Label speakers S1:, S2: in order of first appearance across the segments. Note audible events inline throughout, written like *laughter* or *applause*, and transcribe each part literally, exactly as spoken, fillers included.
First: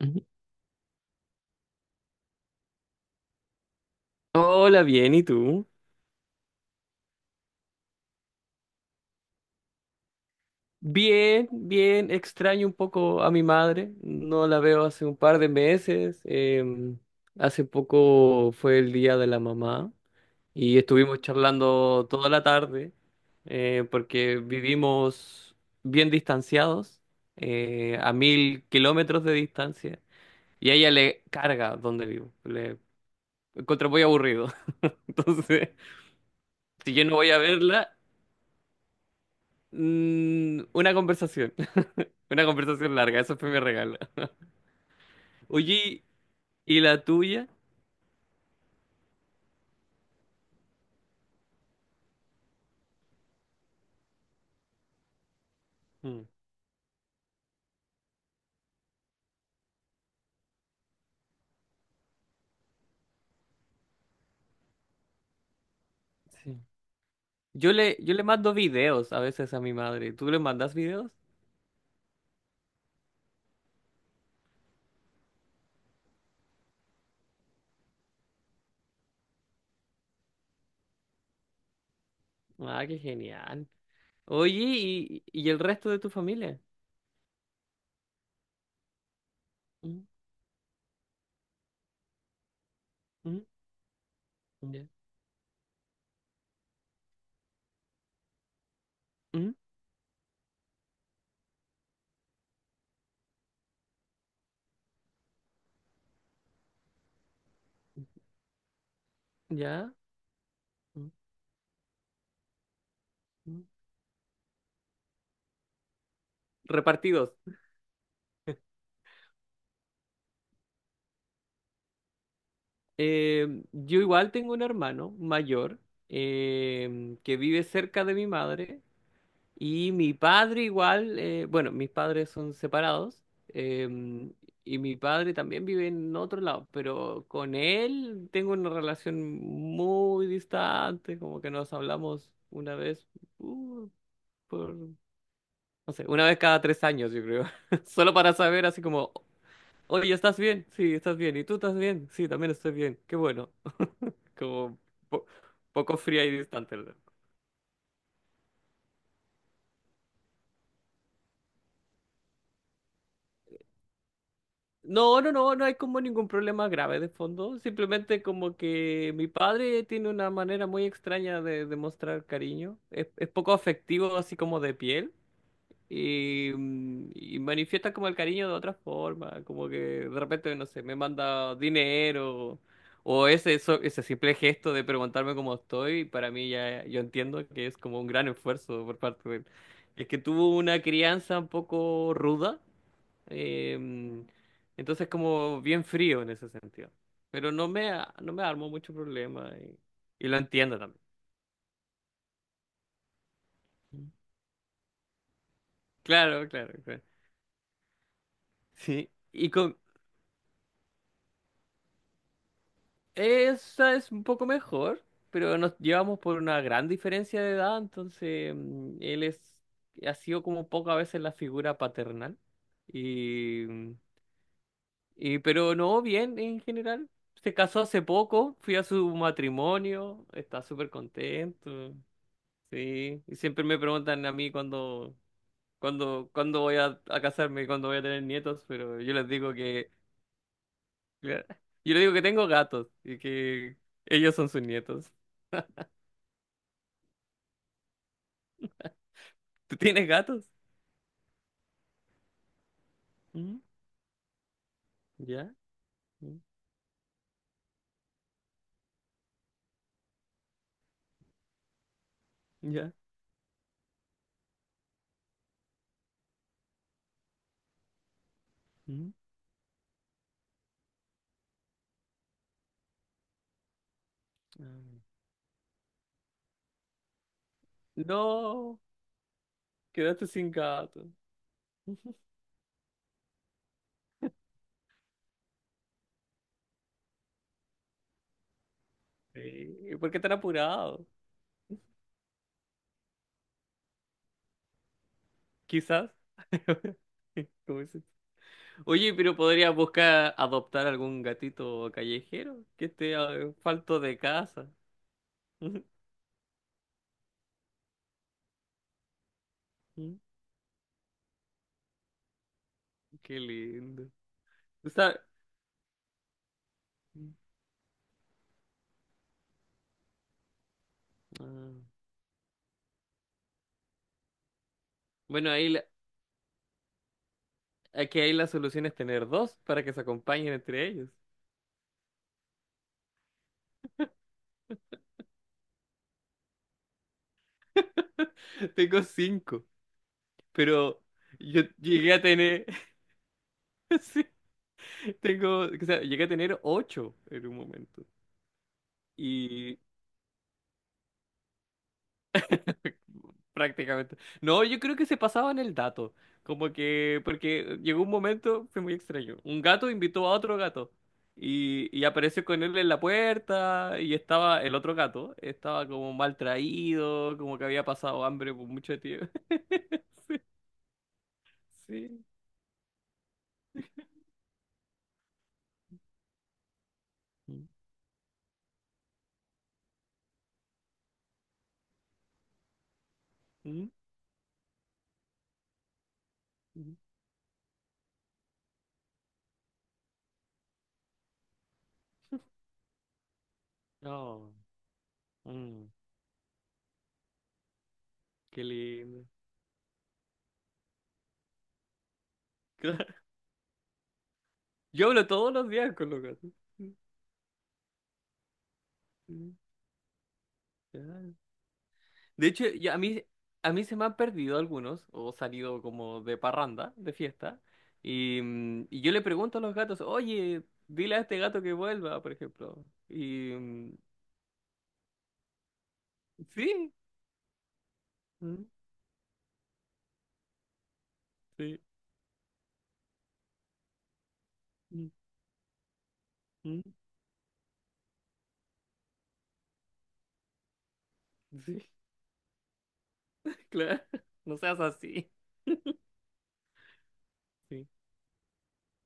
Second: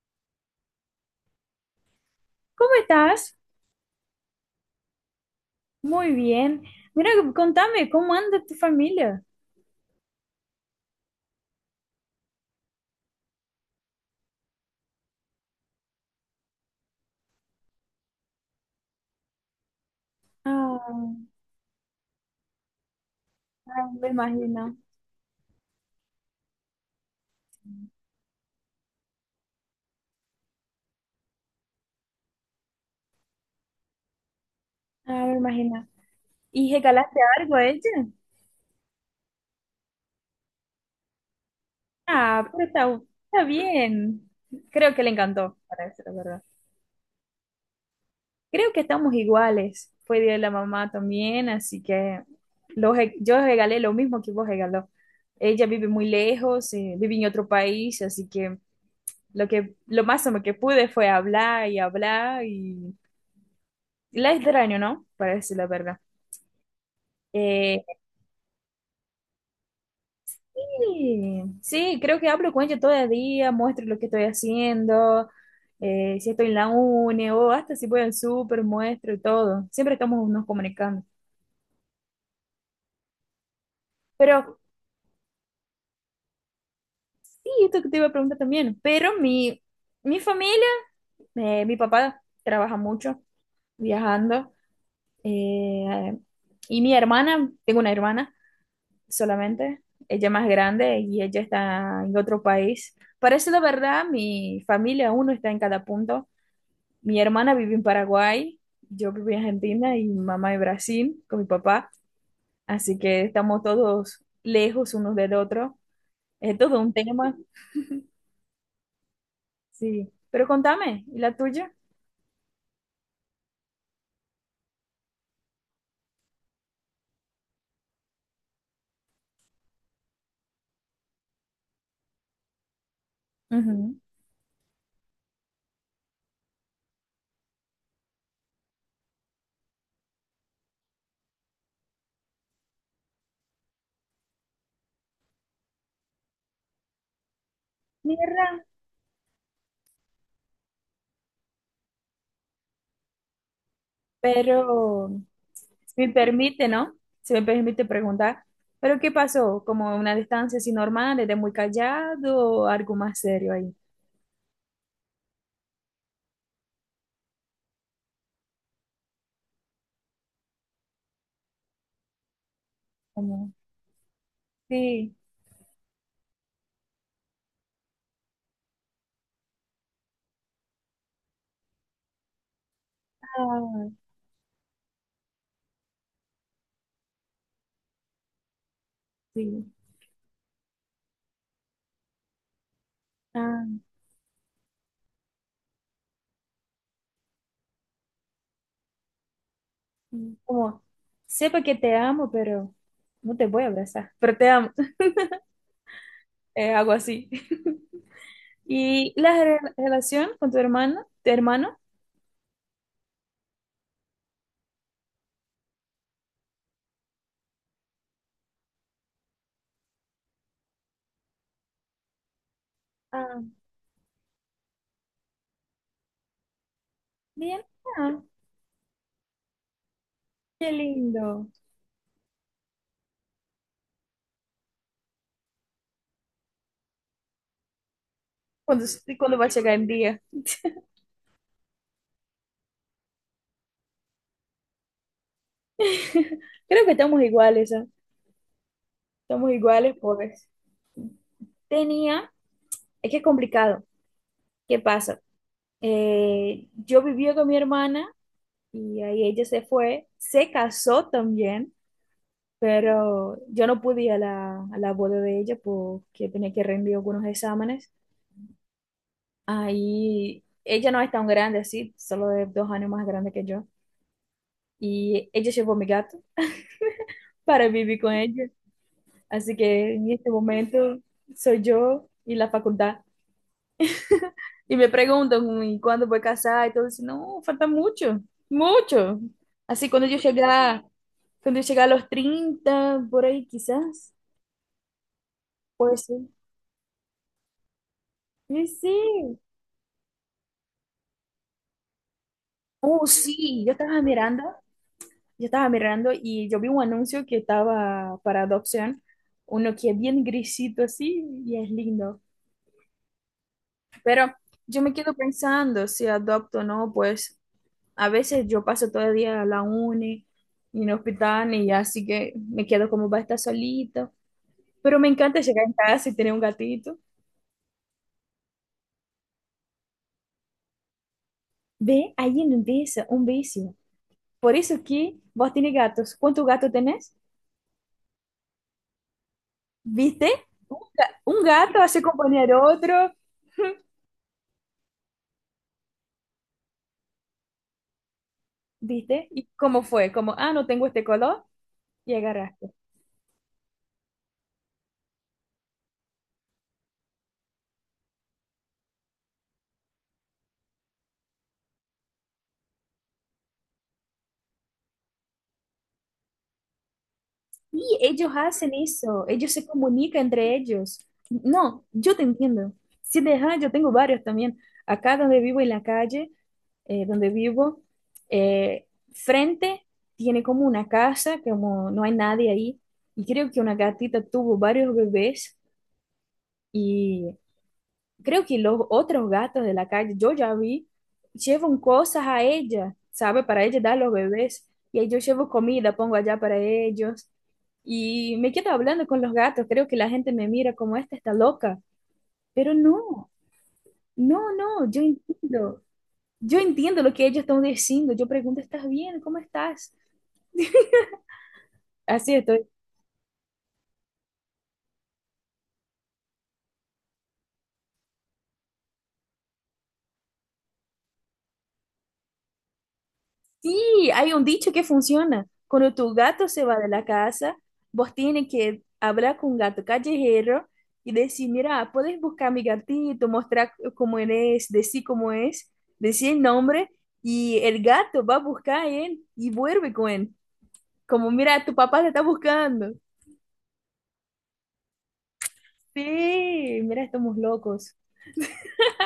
S1: Ujú.
S2: ¿Cómo estás?
S1: Hola, bien, ¿y tú?
S2: Muy bien. Mira, contame, ¿cómo anda tu familia?
S1: Bien, bien, extraño un poco a mi madre, no la veo hace un par de meses, em, hace poco fue el día de la mamá y
S2: Ah,
S1: estuvimos charlando toda la tarde, eh,
S2: ah, me
S1: porque
S2: imagino,
S1: vivimos bien distanciados, eh, a mil kilómetros de distancia. Y a ella le carga donde vivo, le encuentro muy aburrido, *laughs*
S2: ah, me
S1: entonces
S2: imagino. ¿Y
S1: si yo no
S2: regalaste
S1: voy a
S2: algo a ella?
S1: verla, mm, una conversación. Una
S2: Ah, pero
S1: conversación
S2: está,
S1: larga, eso
S2: está
S1: fue mi regalo.
S2: bien. Creo que le encantó, para
S1: Oye,
S2: decir la verdad.
S1: ¿y la tuya?
S2: Creo que estamos iguales. Fue día de la mamá también, así que lo re- yo regalé lo mismo que vos regaló. Ella vive muy
S1: Mm,
S2: lejos, eh, vive en otro país, así que lo que lo máximo que pude fue hablar y hablar. La es del año, ¿no? Para decir la verdad.
S1: sí. Yo
S2: Eh,
S1: le, yo le mando videos a veces a mi madre. ¿Tú le mandas videos?
S2: sí, sí, creo que hablo con ella todo el día, muestro lo que estoy haciendo, eh, si estoy en la uni o hasta si voy al súper, muestro y todo. Siempre estamos nos comunicando.
S1: Ah, qué genial.
S2: Pero,
S1: Oye, ¿y, y el resto de tu familia?
S2: sí, esto que te iba a preguntar también, pero mi,
S1: Mm,
S2: mi familia, eh, mi papá trabaja mucho
S1: mm,
S2: viajando,
S1: ya.
S2: eh, y mi hermana, tengo una hermana
S1: Mm,
S2: solamente. Ella más grande y ella está en otro país. Parece la verdad, mi familia, uno está en cada punto. Mi hermana vive en Paraguay, yo vivo en
S1: ya,
S2: Argentina y mi mamá en
S1: mm,
S2: Brasil con mi papá. Así que estamos
S1: mm.
S2: todos lejos unos del otro. Es todo un
S1: Repartidos.
S2: tema, sí. Pero contame, ¿y la tuya?
S1: Eh, yo igual tengo un hermano mayor, eh, que vive cerca de mi madre. Y mi padre igual, eh, bueno, mis padres son separados, eh,
S2: Ujú.
S1: y mi padre también vive en otro lado, pero con él tengo una relación muy distante, como que nos hablamos una vez, uh, por, no sé, una vez cada tres años, yo creo, *laughs* solo para
S2: Mierda,
S1: saber así como, oye, ¿estás bien? Sí, estás bien, ¿y tú estás bien? Sí, también estoy bien, qué bueno, como
S2: pero
S1: po-
S2: si
S1: poco
S2: me
S1: fría y
S2: permite,
S1: distante.
S2: ¿no? Se me permite preguntar, ¿pero qué pasó? ¿Como una distancia así normal, era muy callado o algo más serio ahí?
S1: No, no, no, no hay como ningún problema grave de fondo. Simplemente como que mi padre tiene una manera muy extraña de, de mostrar cariño. Es, es
S2: Como,
S1: poco afectivo, así como de piel.
S2: sí,
S1: Y, mm, y manifiesta como el cariño de otra forma. Como que de repente, no sé, me manda dinero. O ese, eso-
S2: ah,
S1: ese simple gesto de preguntarme cómo estoy, para mí ya yo entiendo que es como un gran esfuerzo por parte de él.
S2: sí,
S1: Es que tuvo una crianza un poco ruda.
S2: ah,
S1: Em, entonces como bien frío en ese sentido. Pero no me, a- no me armo mucho problema y, y lo
S2: sí.
S1: entiendo
S2: Como,
S1: también.
S2: sepa que te amo, pero no te voy a abrazar, pero te amo. *laughs*
S1: Claro,
S2: Eh,
S1: claro,
S2: algo
S1: claro.
S2: así. *laughs*
S1: Sí.
S2: ¿Y la
S1: Y
S2: re-
S1: con
S2: relación con tu hermano, tu hermano?
S1: esa es un poco mejor, pero nos llevamos por una gran diferencia de edad, entonces mm, él es, ha sido como pocas veces la figura paternal.
S2: Ah,
S1: Y, em, y pero no, bien en general. Se
S2: bien,
S1: casó hace
S2: ah,
S1: poco, fui a su matrimonio, está
S2: qué
S1: súper
S2: lindo.
S1: contento. Sí, y siempre me preguntan a mí cuándo, cuándo, cuándo voy a, a casarme, cuándo voy a tener nietos,
S2: ¿Cuándo,
S1: pero yo les
S2: cuándo va a
S1: digo
S2: llegar el
S1: que,
S2: día?
S1: yo les digo que tengo gatos y que ellos son sus nietos.
S2: *laughs* Creo que estamos iguales, ¿eh? Estamos
S1: ¿Tú
S2: iguales,
S1: tienes gatos?
S2: pobres. Tenía, es que es
S1: Mm,
S2: complicado. ¿Qué pasa?
S1: ¿ya? Mm,
S2: Eh, yo vivía con mi hermana y ahí ella se fue, se casó también,
S1: ¿ya?
S2: pero yo no pude ir a la, a la boda de ella porque tenía que rendir algunos exámenes.
S1: Mm.
S2: Ahí ella no es tan grande así, solo es dos años más grande que yo.
S1: Ah.
S2: Y ella llevó a mi gato para vivir con ella.
S1: No,
S2: Así que en
S1: quedaste
S2: este
S1: sin
S2: momento
S1: gato.
S2: soy yo y la facultad. Y me preguntan, ¿y cuándo voy a casar? Y todo eso, no, falta mucho, mucho.
S1: Sí,
S2: Así,
S1: ¿y
S2: cuando
S1: por
S2: yo
S1: qué tan
S2: llegar,
S1: apurado?
S2: cuando yo llegar a los treinta por ahí quizás, puede
S1: Quizás.
S2: ser.
S1: *laughs* ¿Cómo dices?
S2: Sí,
S1: Oye, pero
S2: sí.
S1: podrías buscar adoptar algún gatito callejero que
S2: Oh,
S1: esté, eh,
S2: sí, yo
S1: falto
S2: estaba
S1: de
S2: mirando,
S1: casa.
S2: yo estaba
S1: *laughs*
S2: mirando y yo vi un anuncio que estaba para adopción, uno que es
S1: Mm,
S2: bien grisito así y es lindo.
S1: qué lindo.
S2: Pero yo me quedo
S1: Está.
S2: pensando si adopto o no, pues a veces yo paso todo el día a la uni y en el hospital y
S1: Ah.
S2: así que me quedo como va a estar solita. Pero me encanta
S1: Bueno,
S2: llegar
S1: ahí
S2: en
S1: la-
S2: casa y tener un gatito.
S1: aquí hay, la solución es tener dos para que se acompañen entre ellos.
S2: Ve, ahí empieza un vicio. Por eso que vos tenés gatos. ¿Cuántos gatos tenés?
S1: *laughs* Tengo cinco,
S2: ¿Viste? Un,
S1: pero
S2: ga- un
S1: yo
S2: gato hace
S1: llegué a
S2: compañía al
S1: tener,
S2: otro,
S1: *laughs* sí, tengo, o sea, llegué a tener ocho en un momento.
S2: ¿viste? ¿Y
S1: Y
S2: cómo fue? Como, ah, no tengo este color y agarraste.
S1: *laughs* prácticamente. No, yo creo que se pasaban el dato. Como que, porque llegó un momento, fue muy extraño. Un gato invitó a otro gato y, y apareció con él en la puerta, y estaba el otro gato, estaba como mal traído, como que
S2: Sí,
S1: había pasado
S2: ellos
S1: hambre por
S2: hacen
S1: mucho
S2: eso,
S1: tiempo.
S2: ellos se
S1: *laughs*
S2: comunican
S1: Sí,
S2: entre ellos. No, yo te
S1: sí.
S2: entiendo. Si deja, yo tengo varios también. Acá donde vivo en la calle, eh, donde
S1: Mm,
S2: vivo, eh, frente tiene como una casa, como no hay nadie ahí, y creo que una
S1: mm.
S2: gatita tuvo varios bebés.
S1: Mm.
S2: Creo que los otros gatos de la calle, yo ya vi, llevan cosas a ella, ¿sabe? Para ella dar a los
S1: Oh,
S2: bebés. Y ahí yo llevo
S1: mm,
S2: comida, pongo allá para ellos. Y me
S1: qué
S2: quedo hablando con
S1: lindo.
S2: los gatos. Creo que la gente me mira como esta está loca. Pero
S1: *laughs*
S2: no, no, no, yo
S1: Yo hablo todos los
S2: entiendo.
S1: días con los gatos.
S2: Yo
S1: Mm,
S2: entiendo lo que ellos están diciendo. Yo pregunto, ¿estás bien? ¿Cómo
S1: mm.
S2: estás?
S1: Ya.
S2: Así
S1: De hecho,
S2: estoy.
S1: ya a mí, a mí se me han perdido algunos, o salido como de parranda, de fiesta, y, mm, y yo le pregunto a los gatos, oye, dile a este gato que vuelva, por ejemplo. Y mm,
S2: Sí, hay un dicho que funciona. Cuando tu gato se va de
S1: sí,
S2: la casa, vos tienes
S1: mm,
S2: que hablar con un gato callejero y decir,
S1: sí,
S2: mira, puedes buscar a mi gatito, mostrar cómo él es, decir
S1: mm,
S2: cómo es, decir el
S1: mm,
S2: nombre y el gato va a buscar a él y vuelve con él. Como, mira, tu
S1: sí,
S2: papá te está buscando.
S1: *laughs* claro, no seas así.
S2: Sí, mira, estamos
S1: Sí.
S2: locos.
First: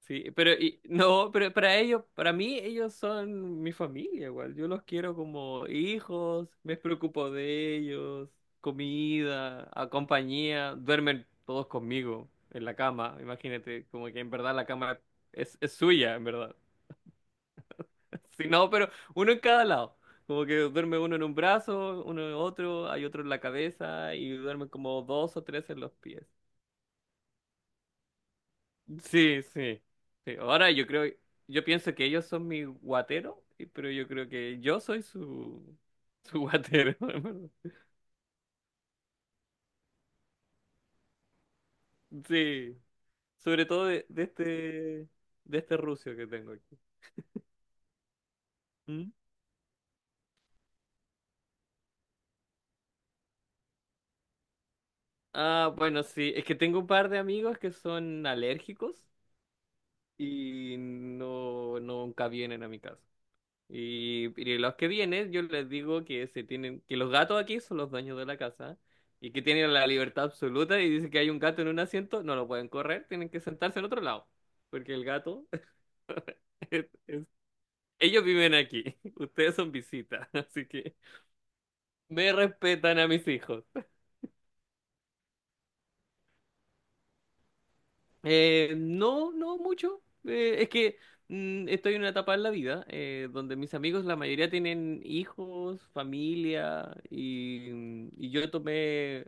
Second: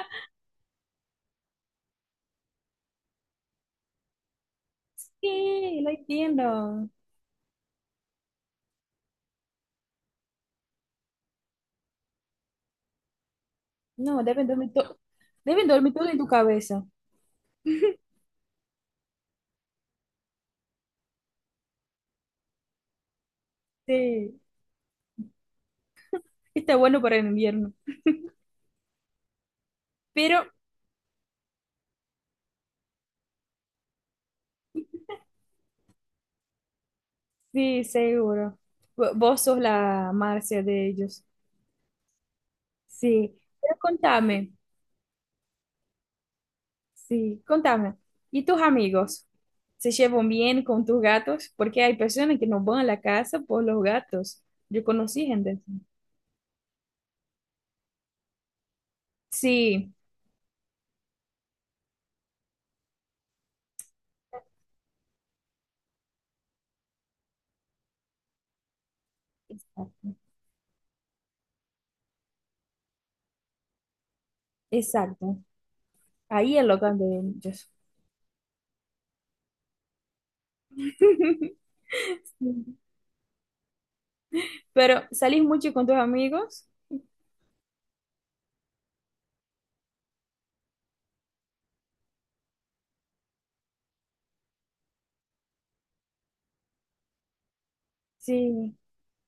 S1: Sí, pero y- no, pero para ellos, para mí ellos son mi familia igual. Yo los quiero como
S2: Sí, lo
S1: hijos, me
S2: entiendo.
S1: preocupo de ellos, comida, a compañía, duermen todos conmigo en la cama. Imagínate, como
S2: No,
S1: que en
S2: deben
S1: verdad la
S2: dormir, to-
S1: cama es,
S2: deben
S1: es
S2: dormir todo
S1: suya,
S2: en
S1: en
S2: tu
S1: verdad.
S2: cabeza.
S1: *laughs* Si no, pero uno en cada lado. Como que duerme uno en un brazo, uno en otro, hay otro en la cabeza y
S2: Sí,
S1: duermen como dos o tres en los pies.
S2: está bueno para el invierno.
S1: Sí, sí, sí.
S2: Pero
S1: Ahora yo creo, yo pienso que ellos son mi guatero, y- pero yo creo que yo soy su, su guatero, *laughs* en verdad.
S2: sí, seguro. Vo- Vos sos la Marcia de ellos.
S1: Sí,
S2: Sí.
S1: sobre
S2: Pero
S1: todo de, de
S2: contame,
S1: este, de este rucio que tengo aquí.
S2: sí, contame. ¿Y tus
S1: ¿Mm?
S2: amigos? ¿Se llevan bien con tus gatos? Porque hay personas que no van a la casa por los gatos. Yo conocí gente
S1: Ah,
S2: así.
S1: bueno, sí, es que tengo un par de amigos que son alérgicos
S2: Sí,
S1: y no, nunca vienen a mi casa. Y, y los que vienen, yo les digo que se tienen, que los gatos aquí son los dueños de la casa y que tienen la
S2: exacto.
S1: libertad absoluta, y dicen que hay un gato en un asiento, no lo pueden correr, tienen que sentarse en otro lado, porque el
S2: Exacto.
S1: gato,
S2: Ahí es lo que de
S1: *laughs*
S2: ellos.
S1: ellos viven aquí, *laughs* ustedes son visitas, *laughs* así que
S2: *laughs*
S1: me
S2: Sí.
S1: respetan a mis hijos.
S2: Pero, ¿salís mucho con tus amigos?
S1: Eh, no, no mucho. Eh, es que mm, estoy en una etapa en la vida, eh, donde mis amigos, la mayoría tienen hijos, familia, y, mm, y yo
S2: Sí.
S1: tomé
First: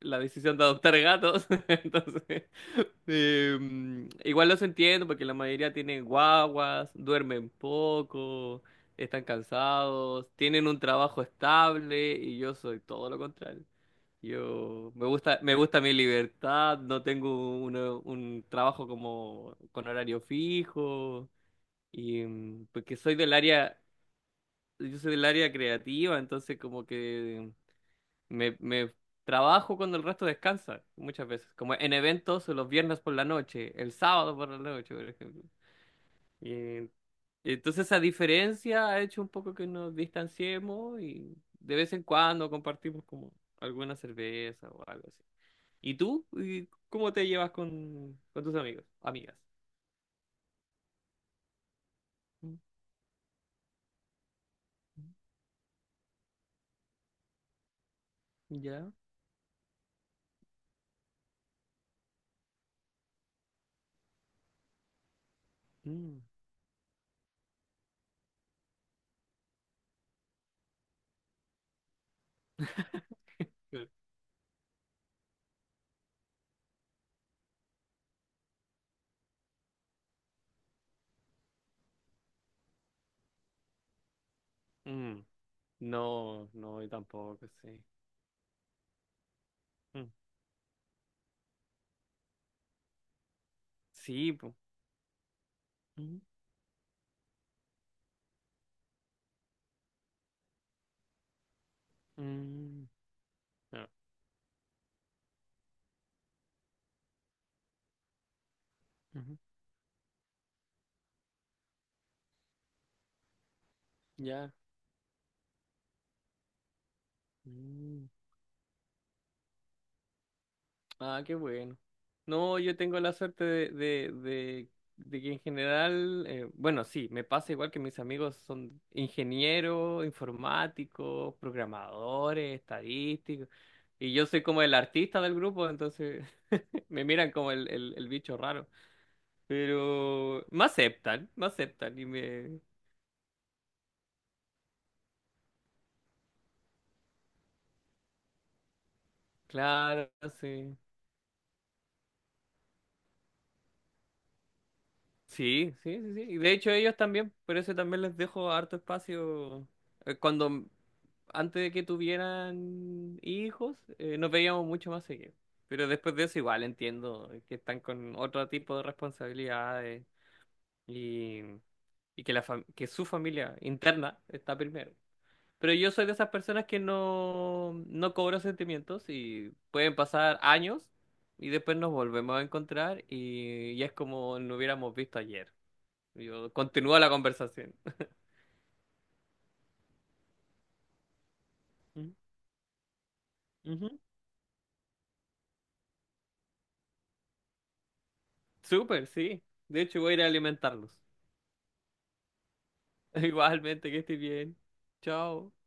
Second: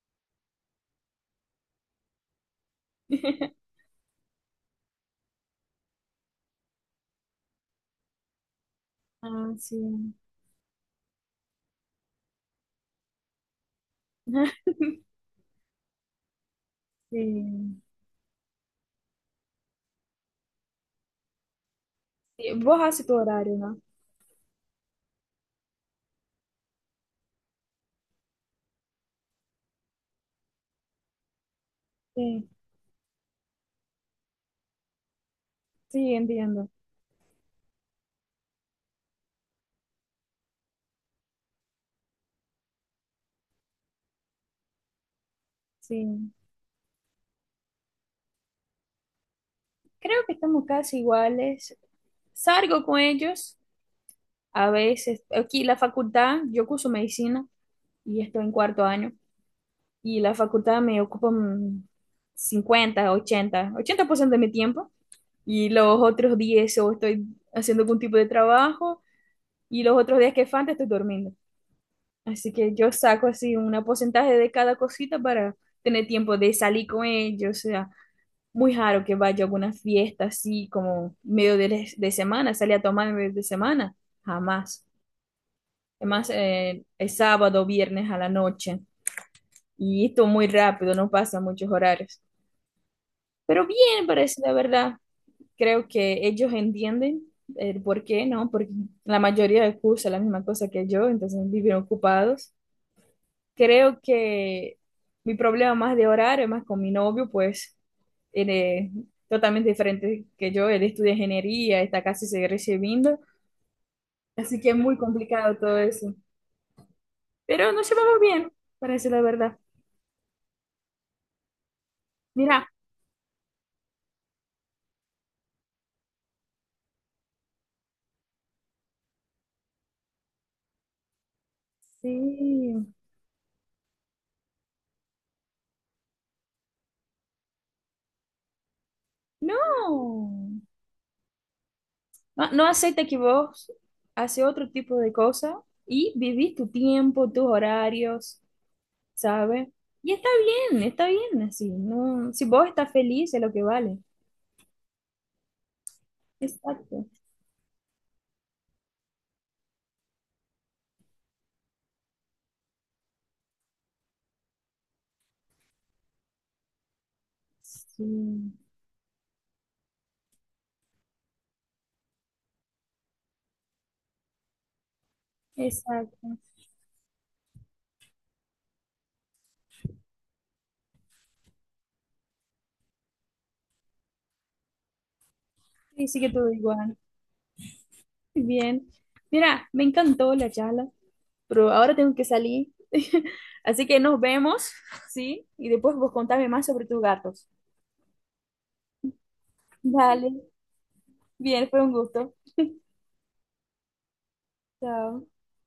S1: la decisión de adoptar gatos. *laughs* Entonces, eh,
S2: *laughs*
S1: mm, igual los entiendo porque la mayoría tienen guaguas, duermen poco, están
S2: Ah, sí.
S1: cansados, tienen un trabajo estable, y yo soy todo lo contrario.
S2: *laughs*
S1: Yo me gusta, me gusta mi libertad, no tengo
S2: Sí.
S1: una- un trabajo como con horario fijo, y
S2: Sí,
S1: mm,
S2: vos
S1: porque
S2: haces tu
S1: soy del
S2: horario, ¿no?
S1: área, yo soy del área creativa. Entonces como que me, me trabajo cuando el resto descansa muchas veces, como en eventos
S2: Sí.
S1: los viernes por la noche, el sábado por la noche, por ejemplo.
S2: Sí, entiendo.
S1: Y entonces esa diferencia ha hecho un poco que nos distanciemos, y de vez en cuando compartimos como alguna cerveza o algo así. ¿Y tú?
S2: Sí.
S1: ¿Y cómo te llevas con, con tus amigos? Amigas.
S2: Creo que estamos casi iguales.
S1: Mm,
S2: Salgo con ellos a
S1: mm,
S2: veces. Aquí la facultad, yo curso medicina y estoy en cuarto
S1: ¿ya?
S2: año. Y la facultad me ocupa mm, cincuenta, ochenta ochenta por ciento de mi tiempo. Y los
S1: Mm.
S2: otros días o estoy haciendo algún tipo de trabajo. Y los otros días que falta estoy durmiendo. Así que yo saco así un
S1: *laughs*
S2: porcentaje de cada cosita para tener tiempo de salir con ellos, muy raro que vaya a alguna fiesta así como medio de, de semana, salir a tomar en medio de semana, jamás.
S1: Mm,
S2: Además,
S1: no, no,
S2: eh,
S1: yo
S2: es
S1: tampoco,
S2: sábado o
S1: sí.
S2: viernes a la noche y
S1: Mm,
S2: esto muy rápido, no pasa muchos horarios. Pero bien,
S1: sí,
S2: parece, la
S1: po.
S2: verdad. Creo
S1: Mm,
S2: que ellos entienden el por qué, ¿no? Porque la mayoría cursa la misma cosa que yo, entonces viven ocupados.
S1: mm, ah,
S2: Creo que mi problema más de horario, más con mi novio, pues él es
S1: ujú,
S2: totalmente diferente que yo. Él estudia ingeniería, está casi se recibiendo,
S1: ya.
S2: así que es muy complicado todo eso. Pero nos
S1: Mm.
S2: llevamos bien, para decir la verdad.
S1: Ah, qué bueno. No,
S2: Mira,
S1: yo tengo la suerte de, de, de, de que en general, eh, bueno, sí, me pasa igual que mis amigos son ingenieros, informáticos, programadores,
S2: sí,
S1: estadísticos, y yo soy como el artista del grupo, entonces *laughs* me miran como el, el, el bicho raro,
S2: no,
S1: pero me aceptan, me aceptan y
S2: no,
S1: me.
S2: no acepta que vos haces otro tipo de cosas y vivís tu tiempo, tus horarios, ¿sabes?
S1: Claro,
S2: Y está
S1: sí.
S2: bien, está bien así, ¿no? Si vos estás feliz es lo que vale.
S1: Sí, sí, sí, sí. Y de hecho ellos
S2: Exacto.
S1: también, por eso también les dejo harto espacio. Eh, Cuando, antes de que tuvieran hijos, eh, nos veíamos mucho más seguido. Pero después de eso igual entiendo que están con otro
S2: Sí,
S1: tipo de responsabilidades, y, y que, la fam- que su familia interna está primero. Pero yo soy de esas
S2: exacto.
S1: personas que no, no cobro sentimientos, y pueden pasar años y después nos volvemos a encontrar y, y es como no hubiéramos visto ayer.
S2: Sí, sí que todo
S1: Yo
S2: igual.
S1: continúo la conversación.
S2: Muy bien. Mira, me encantó la charla, pero ahora tengo
S1: Ujú,
S2: que salir. *laughs* Así
S1: ujú.
S2: que nos vemos, ¿sí? Y después vos contame más sobre tus gatos.
S1: Súper, sí. De hecho, voy a ir a
S2: Vale.
S1: alimentarlos.
S2: Bien, fue un gusto.
S1: *laughs* Igualmente, que estés bien.
S2: Chao.
S1: Chao.